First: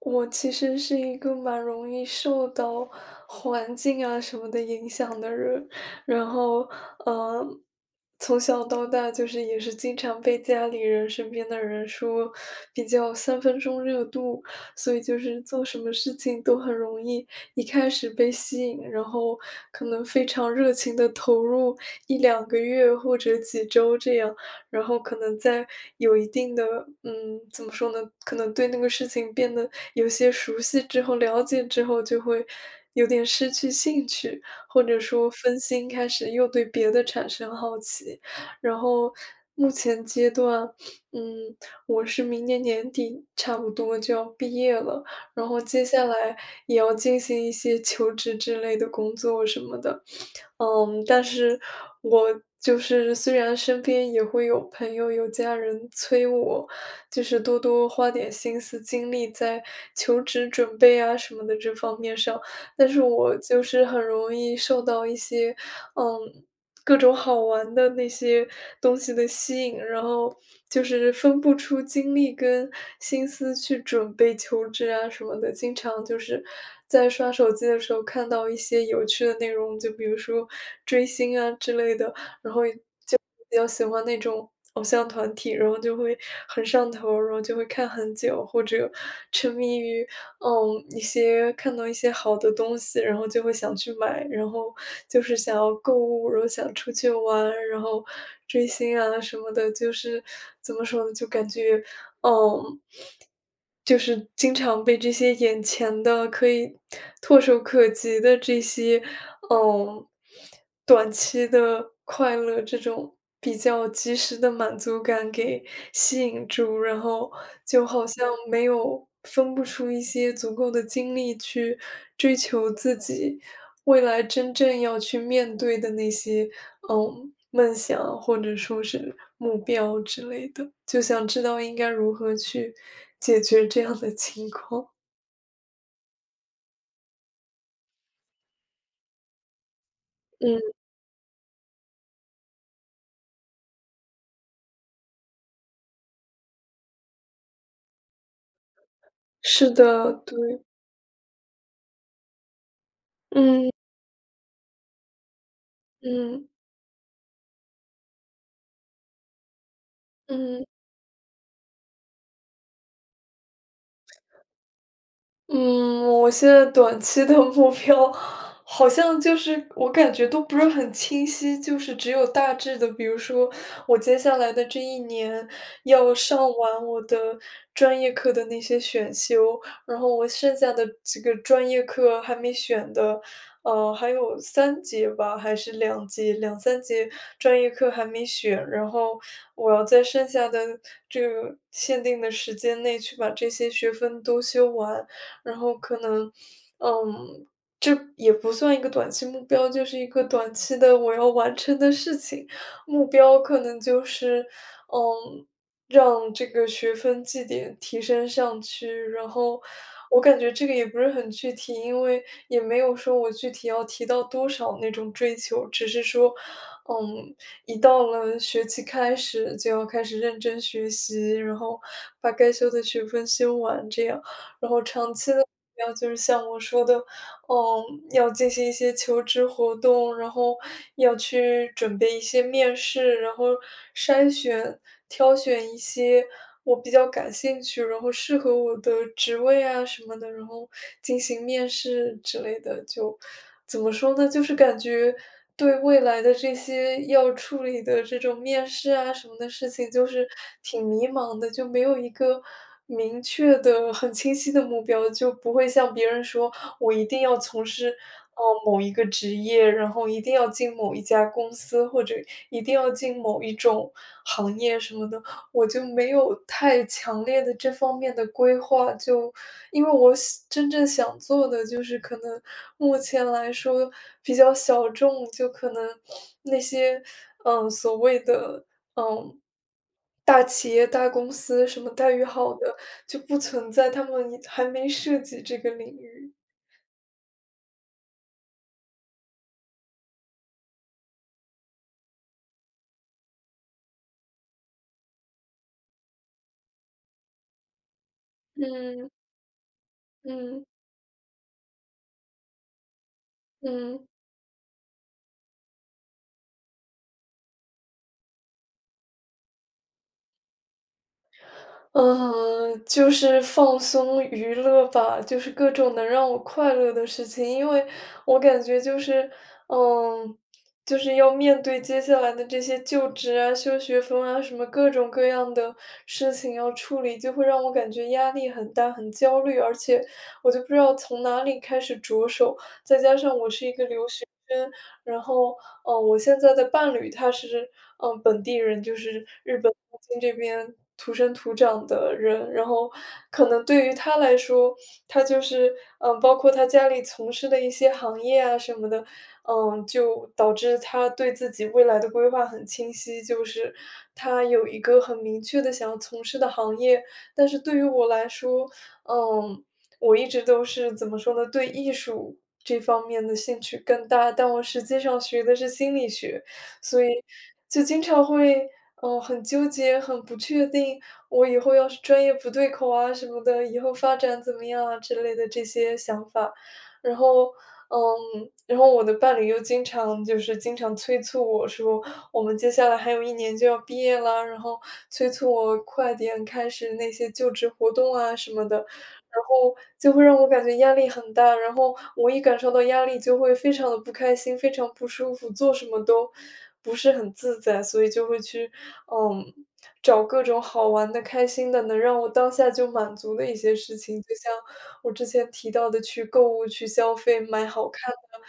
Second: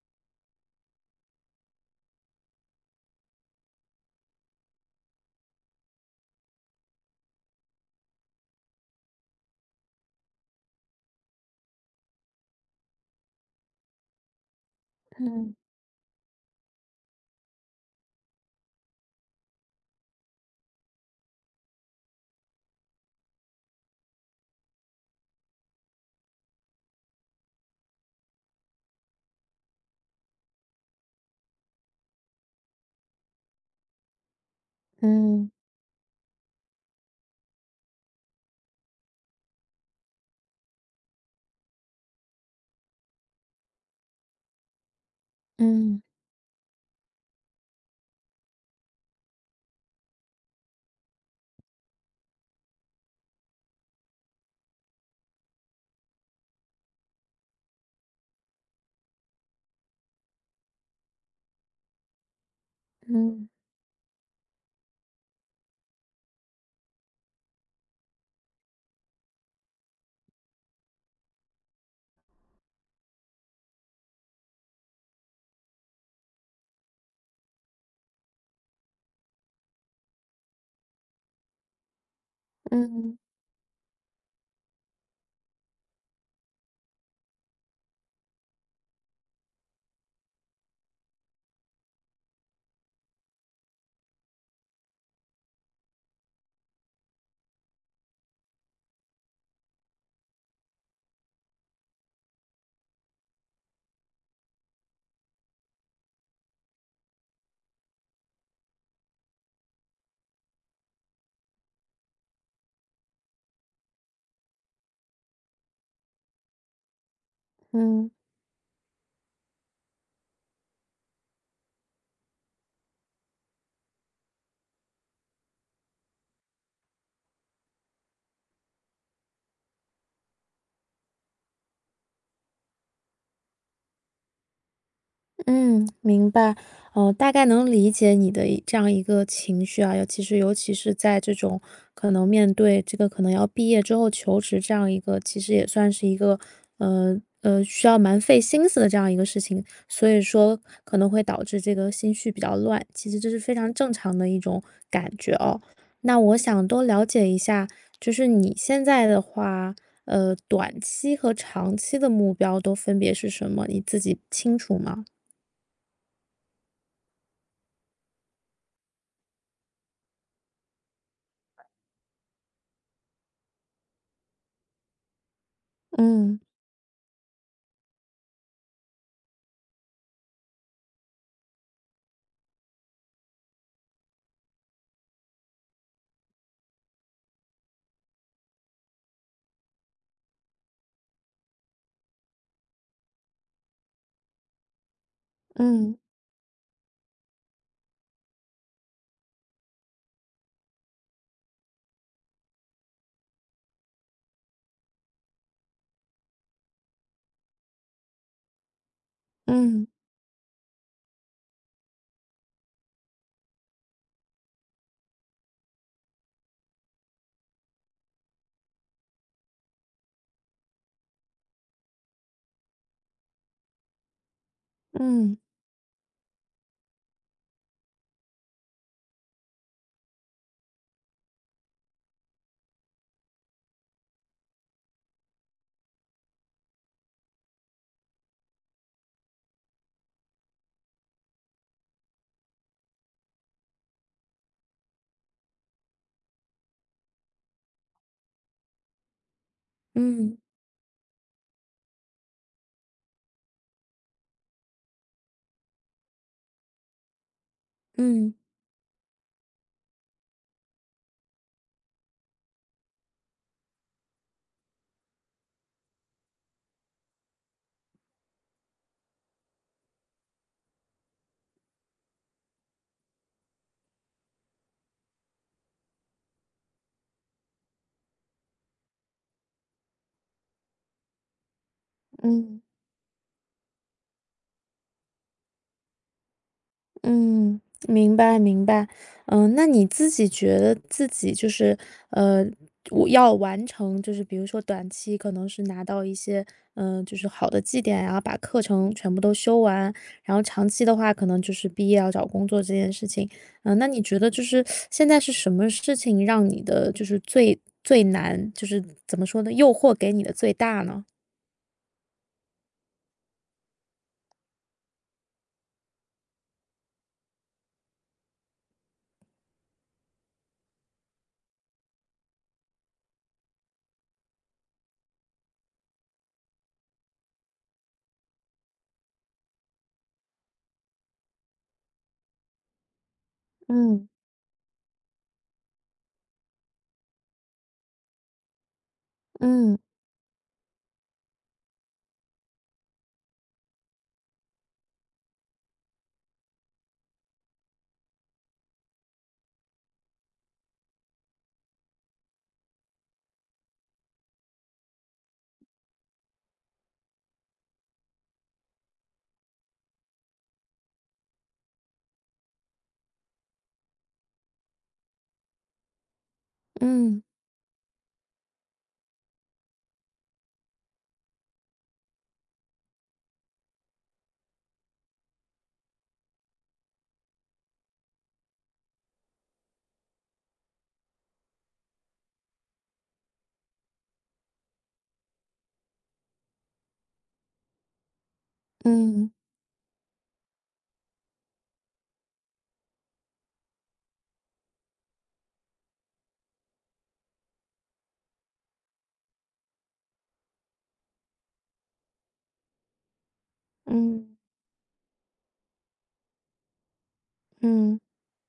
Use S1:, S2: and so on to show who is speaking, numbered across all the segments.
S1: 我其实是一个蛮容易受到环境啊什么的影响的人，然后，呃，从小到大就是也是经常被家里人、身边的人说比较三分钟热度，所以就是
S2: 嗯
S1: 做什么事情都很容易一开始被吸引，然后可能非常热情的投入一两个月或者几周这样，然后可能在有一定的，嗯，怎么说呢，可能对那个事情变得有些熟悉之后、了解之后，就会有点失去兴趣，或者说
S2: 嗯
S1: 分心，开始又对别的产生好奇。然后目前阶段，嗯，我是明年年底差不多就要毕业了，然后接
S2: 嗯
S1: 下来也要进行一些求职之类的工作什么的。嗯，但是我就是虽然身边也会有朋友、有家人催我，就是多多花点心思精力在求职准备啊什么的这方面上。但是我
S2: 嗯
S1: 就是很容易受到一些，嗯，各种好玩的那些东西的吸引，然后就是分不出精力跟心思去准备求职啊什么的。经常就是在刷手机的时候看到一些有趣的内容，就比如说追星啊之类的，然后
S2: 嗯
S1: 比较喜欢那种偶像团体，然后就会很上头，然后就会看很久，或者沉迷于，嗯，一些看到一些好的东西，然后就会想去买，然后就是想要购物，然后想出去玩，然后追星啊什么的，就是怎么说呢，就感觉，嗯，就是经常被这些眼前的可以唾手可及的这些嗯，短期的快乐这种比较及时的满足感给吸引住，然后就好
S2: 嗯。
S1: 像没有分不出一些足够的精力去追求自己未来真正要去面对的那些，嗯，梦想或者说是目标之类的，就想知道应该如何去解决这样的情况。
S2: 嗯，明白。大概能理解你的这样一个情绪啊，尤其是尤
S1: 嗯，
S2: 其是在这种可能面对这个可能要毕业之后求职这样一个，其实也算是一个，需要蛮费心思的这样一个事情，
S1: 是
S2: 所
S1: 的，
S2: 以说
S1: 对，
S2: 可能会导致这个心绪比较乱，其实这是非
S1: 嗯
S2: 常正常的一种感觉哦。那我
S1: 嗯
S2: 想多了解一下，就是你现在的话，
S1: 嗯。
S2: 短期和长期的目标都分别是什么？你自己清楚吗？
S1: 嗯，我现在短期的目标好像就是我感觉都不是很清晰，就是只有大致的，比如说我接下来的这一年要
S2: 嗯
S1: 上完我的专业课的那些选修，然后我剩下的这个专业课还没选的，还有三节吧，还是两节，两三节专业课还没选，然后我要在剩下的这个限定的时间内去把这些学分都修完。然后
S2: 嗯
S1: 可能，嗯，这也不算一个短期目标，就是一个短期的我要完成的事情。目标可能就是，嗯，让这个学分绩点提升上去，然后
S2: 嗯
S1: 我感觉这个也不是很具体，因为也没有说我具体要提到多少那种追求，只是说，嗯，一到了学期开始就要开始认真学习，然后把该修的学分修完，这样。然后长期
S2: 嗯
S1: 的目标就是像我说的，嗯，要进行一些求职活动，然后要去准备一些面试，然后筛选、挑选一些我比较感兴趣，然后适合我的职位啊什么的，然后进行面试之类的，就怎么说呢？就是感觉对未来的这些要处理的这种面试啊什么的事情，就是
S2: 嗯
S1: 挺迷茫的，就没有一个明确的、很清晰的目标，就不会像别人说我一定要从事。
S2: 嗯
S1: 哦，某一个职业，然后一定要进某一家公司，或者一定要进某一种行业什么的，我就没有太强烈的这方面的规划，就因为我想真正想做的就是可能目前来说比较小众，就可能那些，嗯，所谓的，嗯，大企业、大公司什么待遇好
S2: 嗯
S1: 的就不存在，他们还没涉及这个领域。
S2: 嗯，明白明白。嗯，那你自己觉得自己就是，呃，我要完成，就是比如说短期可能是拿到一些，就是好的绩点啊，然后把课程
S1: 嗯，
S2: 全部都修完，然后
S1: 嗯，
S2: 长期的话，可能就是毕业要找工作这件事情。嗯、那你
S1: 嗯。
S2: 觉得就是现在是什么事情让你的就是最难，就是怎么说呢，诱惑给你的最大呢？
S1: 嗯，就是放松娱乐吧，就是各种能让我快乐的事情，因为我感觉就是，嗯，就是要面对接下来的这些就职啊、修学分啊，什么各种各样的事情要处理，就会让我感觉压力很大、很焦虑，而且我就不知道从哪里开始着手。再加上我是一个留
S2: 嗯
S1: 学生，然后哦，我现在的伴侣他是，嗯，本地人，就是日本
S2: 嗯。
S1: 东京这边土生土长的人。然后可能对于他来说，他就是嗯，包括他家里从事的一些行业啊什么的，嗯，就导致他对自己未来的规划很清晰，就是他有一个很明确的想要从事的行业。但是对于我来说，嗯，我一直都是怎么说呢，对艺术这方面的兴趣更大，但我实际上学的是心理学，所以
S2: 嗯
S1: 就经常会，嗯，很纠结、很不确定，我以后要是专业不对口啊什么的，以后发展怎么样啊之类的这些想法。然后，嗯，然后我的伴侣又经常催促我说，我们接下来还有一年就要毕业了，然后催促我快点开始那些就职活动啊什么的。
S2: 嗯
S1: 然后就会让我感觉压力很大，然后我一感受到压力就会非常的不开心，非常不舒服，做什么都不是很自在，所以就会去，嗯，找各种好玩的、开心的，能让我当下就满足的一些事情。就
S2: 嗯
S1: 像我之前提到的去购物、去消费，买好
S2: 嗯
S1: 看的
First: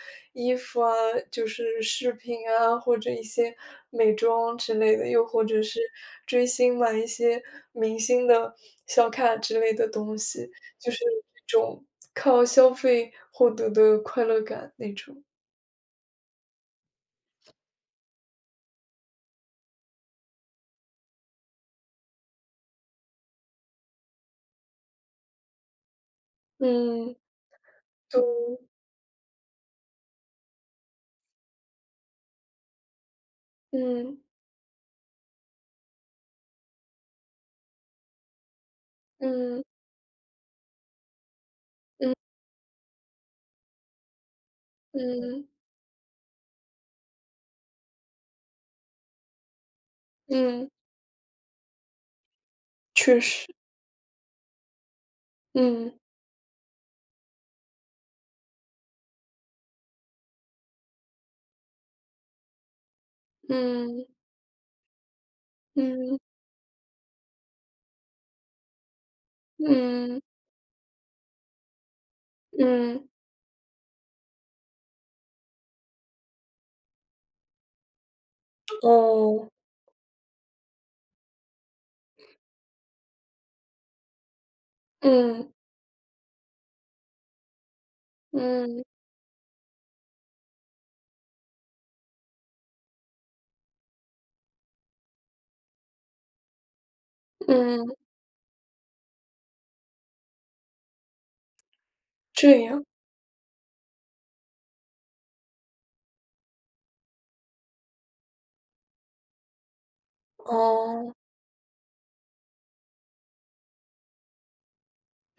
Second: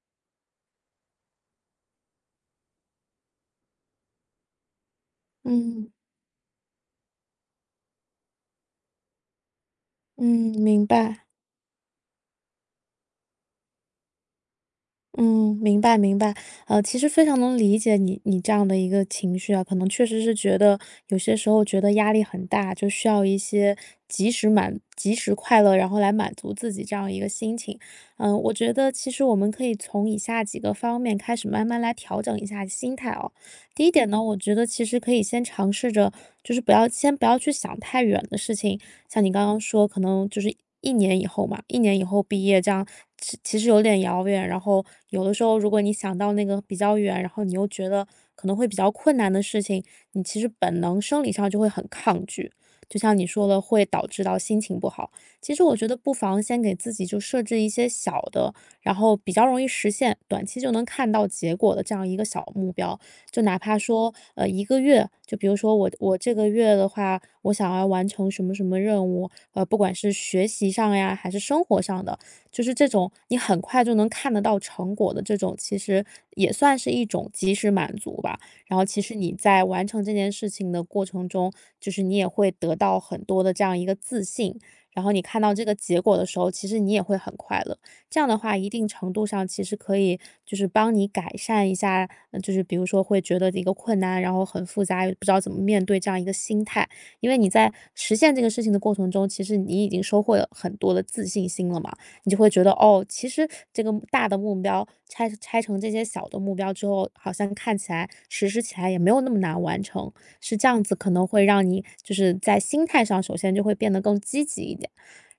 S1: 衣服啊，就是饰品啊，或者一些美妆之类的，又或者是
S2: 嗯
S1: 追星，买一些明星的小卡之类的东西。
S2: 嗯，明
S1: 就是
S2: 白，
S1: 一种靠消费获得的快乐感那种。
S2: 嗯，明白明白。其实非常能理解你这样的一个情绪啊，可能确实是觉得有些时候觉得压力很大，就需要一些及时快乐，然后来满足自己这样
S1: 嗯，
S2: 一个心情。嗯，我
S1: 都，
S2: 觉得其实我们可以从以下几个方面开始慢慢来调整一下心态哦。第一点
S1: 嗯，
S2: 呢，我觉得其实可以先尝试着，就是不要先不要去想太远的事情，像你刚刚
S1: 嗯，
S2: 说，可能就是一年以后毕业这样，其实有点遥远。然后有的时
S1: 嗯，
S2: 候如果你想到那个比较远，然后你又觉得可能会比较困难的事情，你其实
S1: 嗯，
S2: 本能生理上就会很抗拒。就像
S1: 确
S2: 你
S1: 实，
S2: 说的，会导致到心情不好。其实我觉得
S1: 嗯，
S2: 不妨先给自己就设置一些小的，然后比较容易实现，短期就能看到结果的这样一个小目标。就哪怕
S1: 嗯，
S2: 说，一个月，就比如说我
S1: 嗯，
S2: 这个月的话，我想要完成什么什么任务，不管是
S1: 嗯，
S2: 学习上呀，还是生活上的，就是这
S1: 嗯，
S2: 种你很快就能看得到成果的这种，其实也算是一种及时满足吧。然后其实你
S1: 哦，
S2: 在完成这件事情的过程中，就是你也会得到很多的这样一个自信，然后你看到
S1: 嗯，
S2: 这个结果的时候，其实你也会很快乐。这样的话，一
S1: 嗯，
S2: 定程度上其实可以就是帮你改善一下，就是比如说会觉得一个困难，然后很复杂，也不知道怎么面对这样一个心态。因为你在
S1: 嗯，
S2: 实现这个事情的过程中，其实你已经收获了很多的自信心了嘛，你就会
S1: 这
S2: 觉得
S1: 样，
S2: 哦，其实这个大的目标拆成这些小的目标之后，好像看起来实施起来也没有那么难完成，是这样子，可
S1: 哦，
S2: 能会让你就是在心态上首先就会变得更积极一点。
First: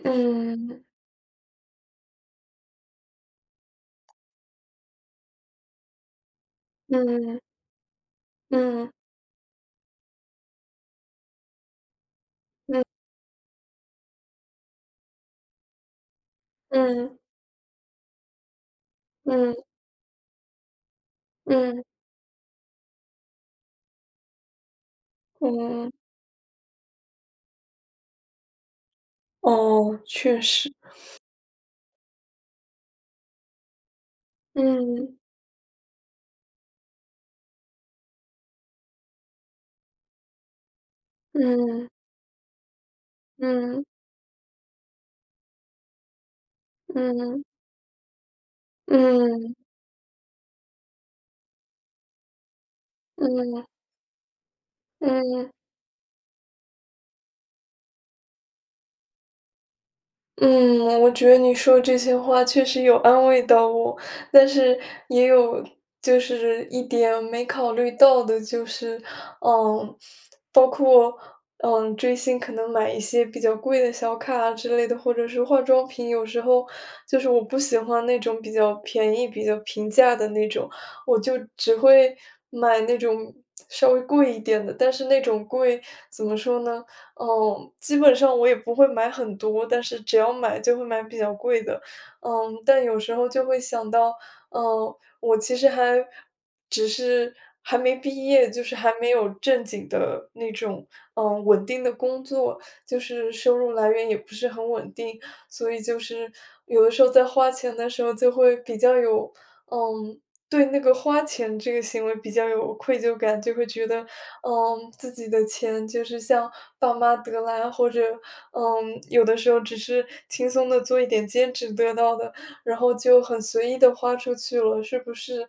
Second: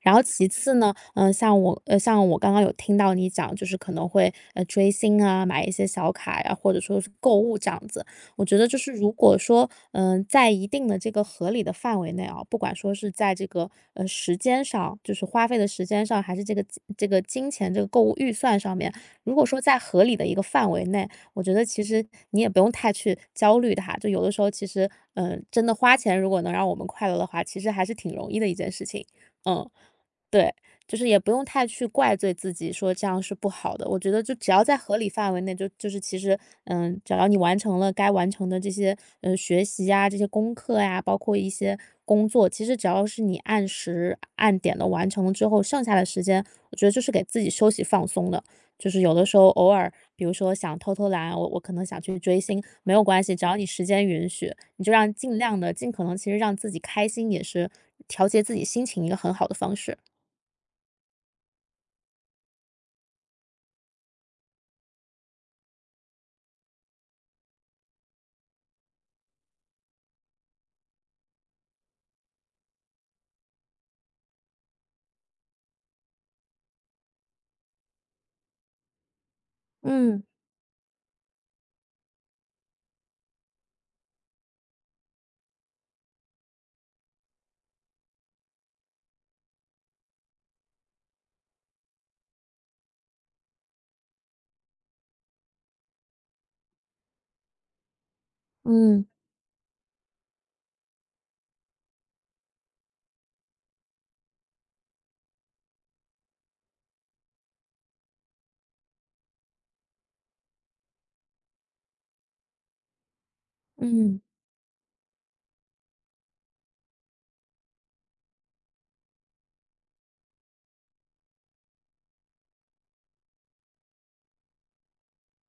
S2: 然后其次
S1: 嗯，
S2: 呢，嗯，像我刚刚有听到你讲，就是可能会追星啊，买一些小卡呀、或者说是购
S1: 嗯，
S2: 物这样子。我觉得就
S1: 嗯，
S2: 是如果说，嗯、在一定的这个合理的范围内啊，不管
S1: 嗯，
S2: 说是在这个时间上，就是花费的时间上，还是这
S1: 嗯，
S2: 个金钱这个购物预算上面，如果
S1: 嗯，
S2: 说在合理的一个范围内，我觉得其
S1: 嗯，
S2: 实你也不用太去焦虑它。就有的时候其实，真的
S1: 嗯，
S2: 花钱如果能让我们快乐的话，其实还是挺容易的一件事情。嗯。
S1: 哦，确
S2: 对，
S1: 实，
S2: 就是也不用太去怪罪自己，说这样是不好的。我觉得就只要在合理
S1: 嗯，
S2: 范围内，就是其实，嗯，只要你完成了该完成的这些，学习呀、这些功课呀，包括一些
S1: 嗯，
S2: 工作，其实只要是你按
S1: 嗯，
S2: 时按点的完成了之后，剩下的时间，我觉得就是给自
S1: 嗯，
S2: 己休息放松的。就是有的时候
S1: 嗯，
S2: 偶尔，比如说想偷偷懒，我可能想去追星，没有关系，只要你
S1: 嗯，
S2: 时间允许，你就让尽
S1: 嗯。
S2: 量的、尽可能，其实让自己开心也是调节自己心情一个很好的方式。
S1: 嗯，我觉得你说这些话确实有安慰到我，但是也有就是一点没考虑到的，就是嗯，包括嗯追星可能买一些比较贵的小卡啊之类的，或者是化妆品，有时候就是我不喜欢那种比较便宜、比较平价
S2: 嗯，
S1: 的那种，我就只会买那种稍微贵一点的，但是那种贵怎么说呢？嗯，基本上我也不会买很多，但是只要买就会买比较贵的。嗯，但有时候就会想到，嗯，我其实还只是还没毕业，就是还
S2: 嗯，
S1: 没有正经的那种，嗯，稳定的工作，就是收入来源也不是很稳定，所以就是有的时候在花钱的时候就会比较有，嗯，对那个花钱这个行为比较有愧疚感，就会觉得
S2: 嗯，
S1: 嗯，自己的钱就是像爸妈得来，或者，嗯，有的时候只是轻松的做一点兼职得到的，然后就很随意的花出去了，是不是，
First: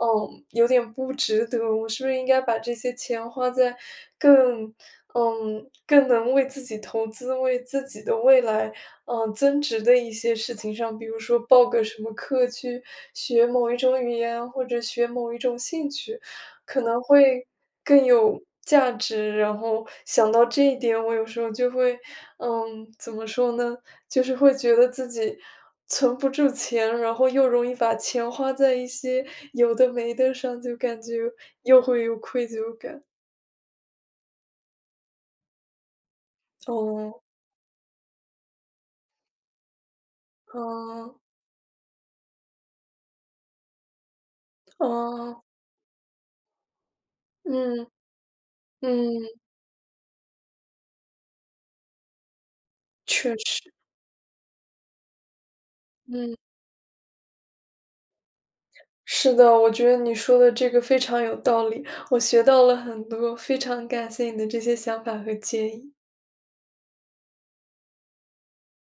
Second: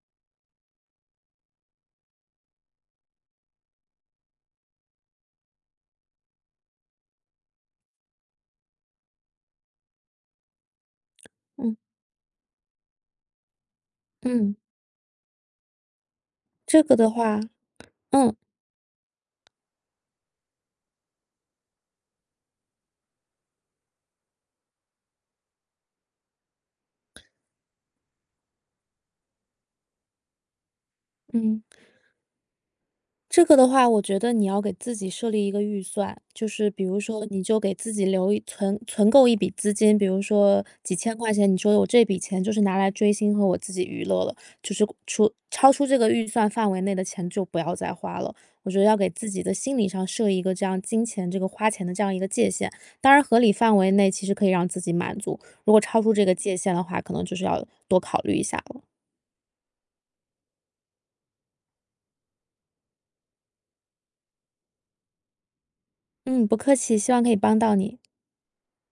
S1: 嗯，有点不值得？我是不是应该把这些钱花在更嗯，更能为自己投资，为自己的未来，嗯，增值的一些事情上，比如说报
S2: 嗯，
S1: 个什么课去学某一种语言，
S2: 嗯，
S1: 或者学某一种兴趣，可
S2: 这个
S1: 能
S2: 的话
S1: 会更
S2: 嗯，
S1: 有价值，然后想到这一点，我有时候就会，嗯，怎么说呢？就是会觉得自己存不住钱，然后又容易把钱花在一些有的没的上，就感觉
S2: 嗯。
S1: 又会有愧疚感。
S2: 这个的话，我觉得你要给自己设立一个预算，就是比如
S1: 哦，
S2: 说，嗯你就给自己存够一笔资金，比如说几
S1: 嗯
S2: 千块钱，你说我这笔钱就是拿来追星和我自己娱乐了，就是
S1: 哦，
S2: 超出这个预算范围内的钱就不要
S1: 嗯，
S2: 再花了。我觉得要给
S1: 嗯，
S2: 自己的心理上设一个这样金钱这个花钱的这样一个界限，当然
S1: 确
S2: 合理
S1: 实，
S2: 范围内其实可以让自己满足，如果超出这个
S1: 嗯，
S2: 界限的话，可能就是要多考虑一下了。
S1: 是的，我觉得你说的这个非常有道理，我学到了很多，非常感谢你的这些想法和建议。
S2: 嗯，不客气，希望可以帮到你。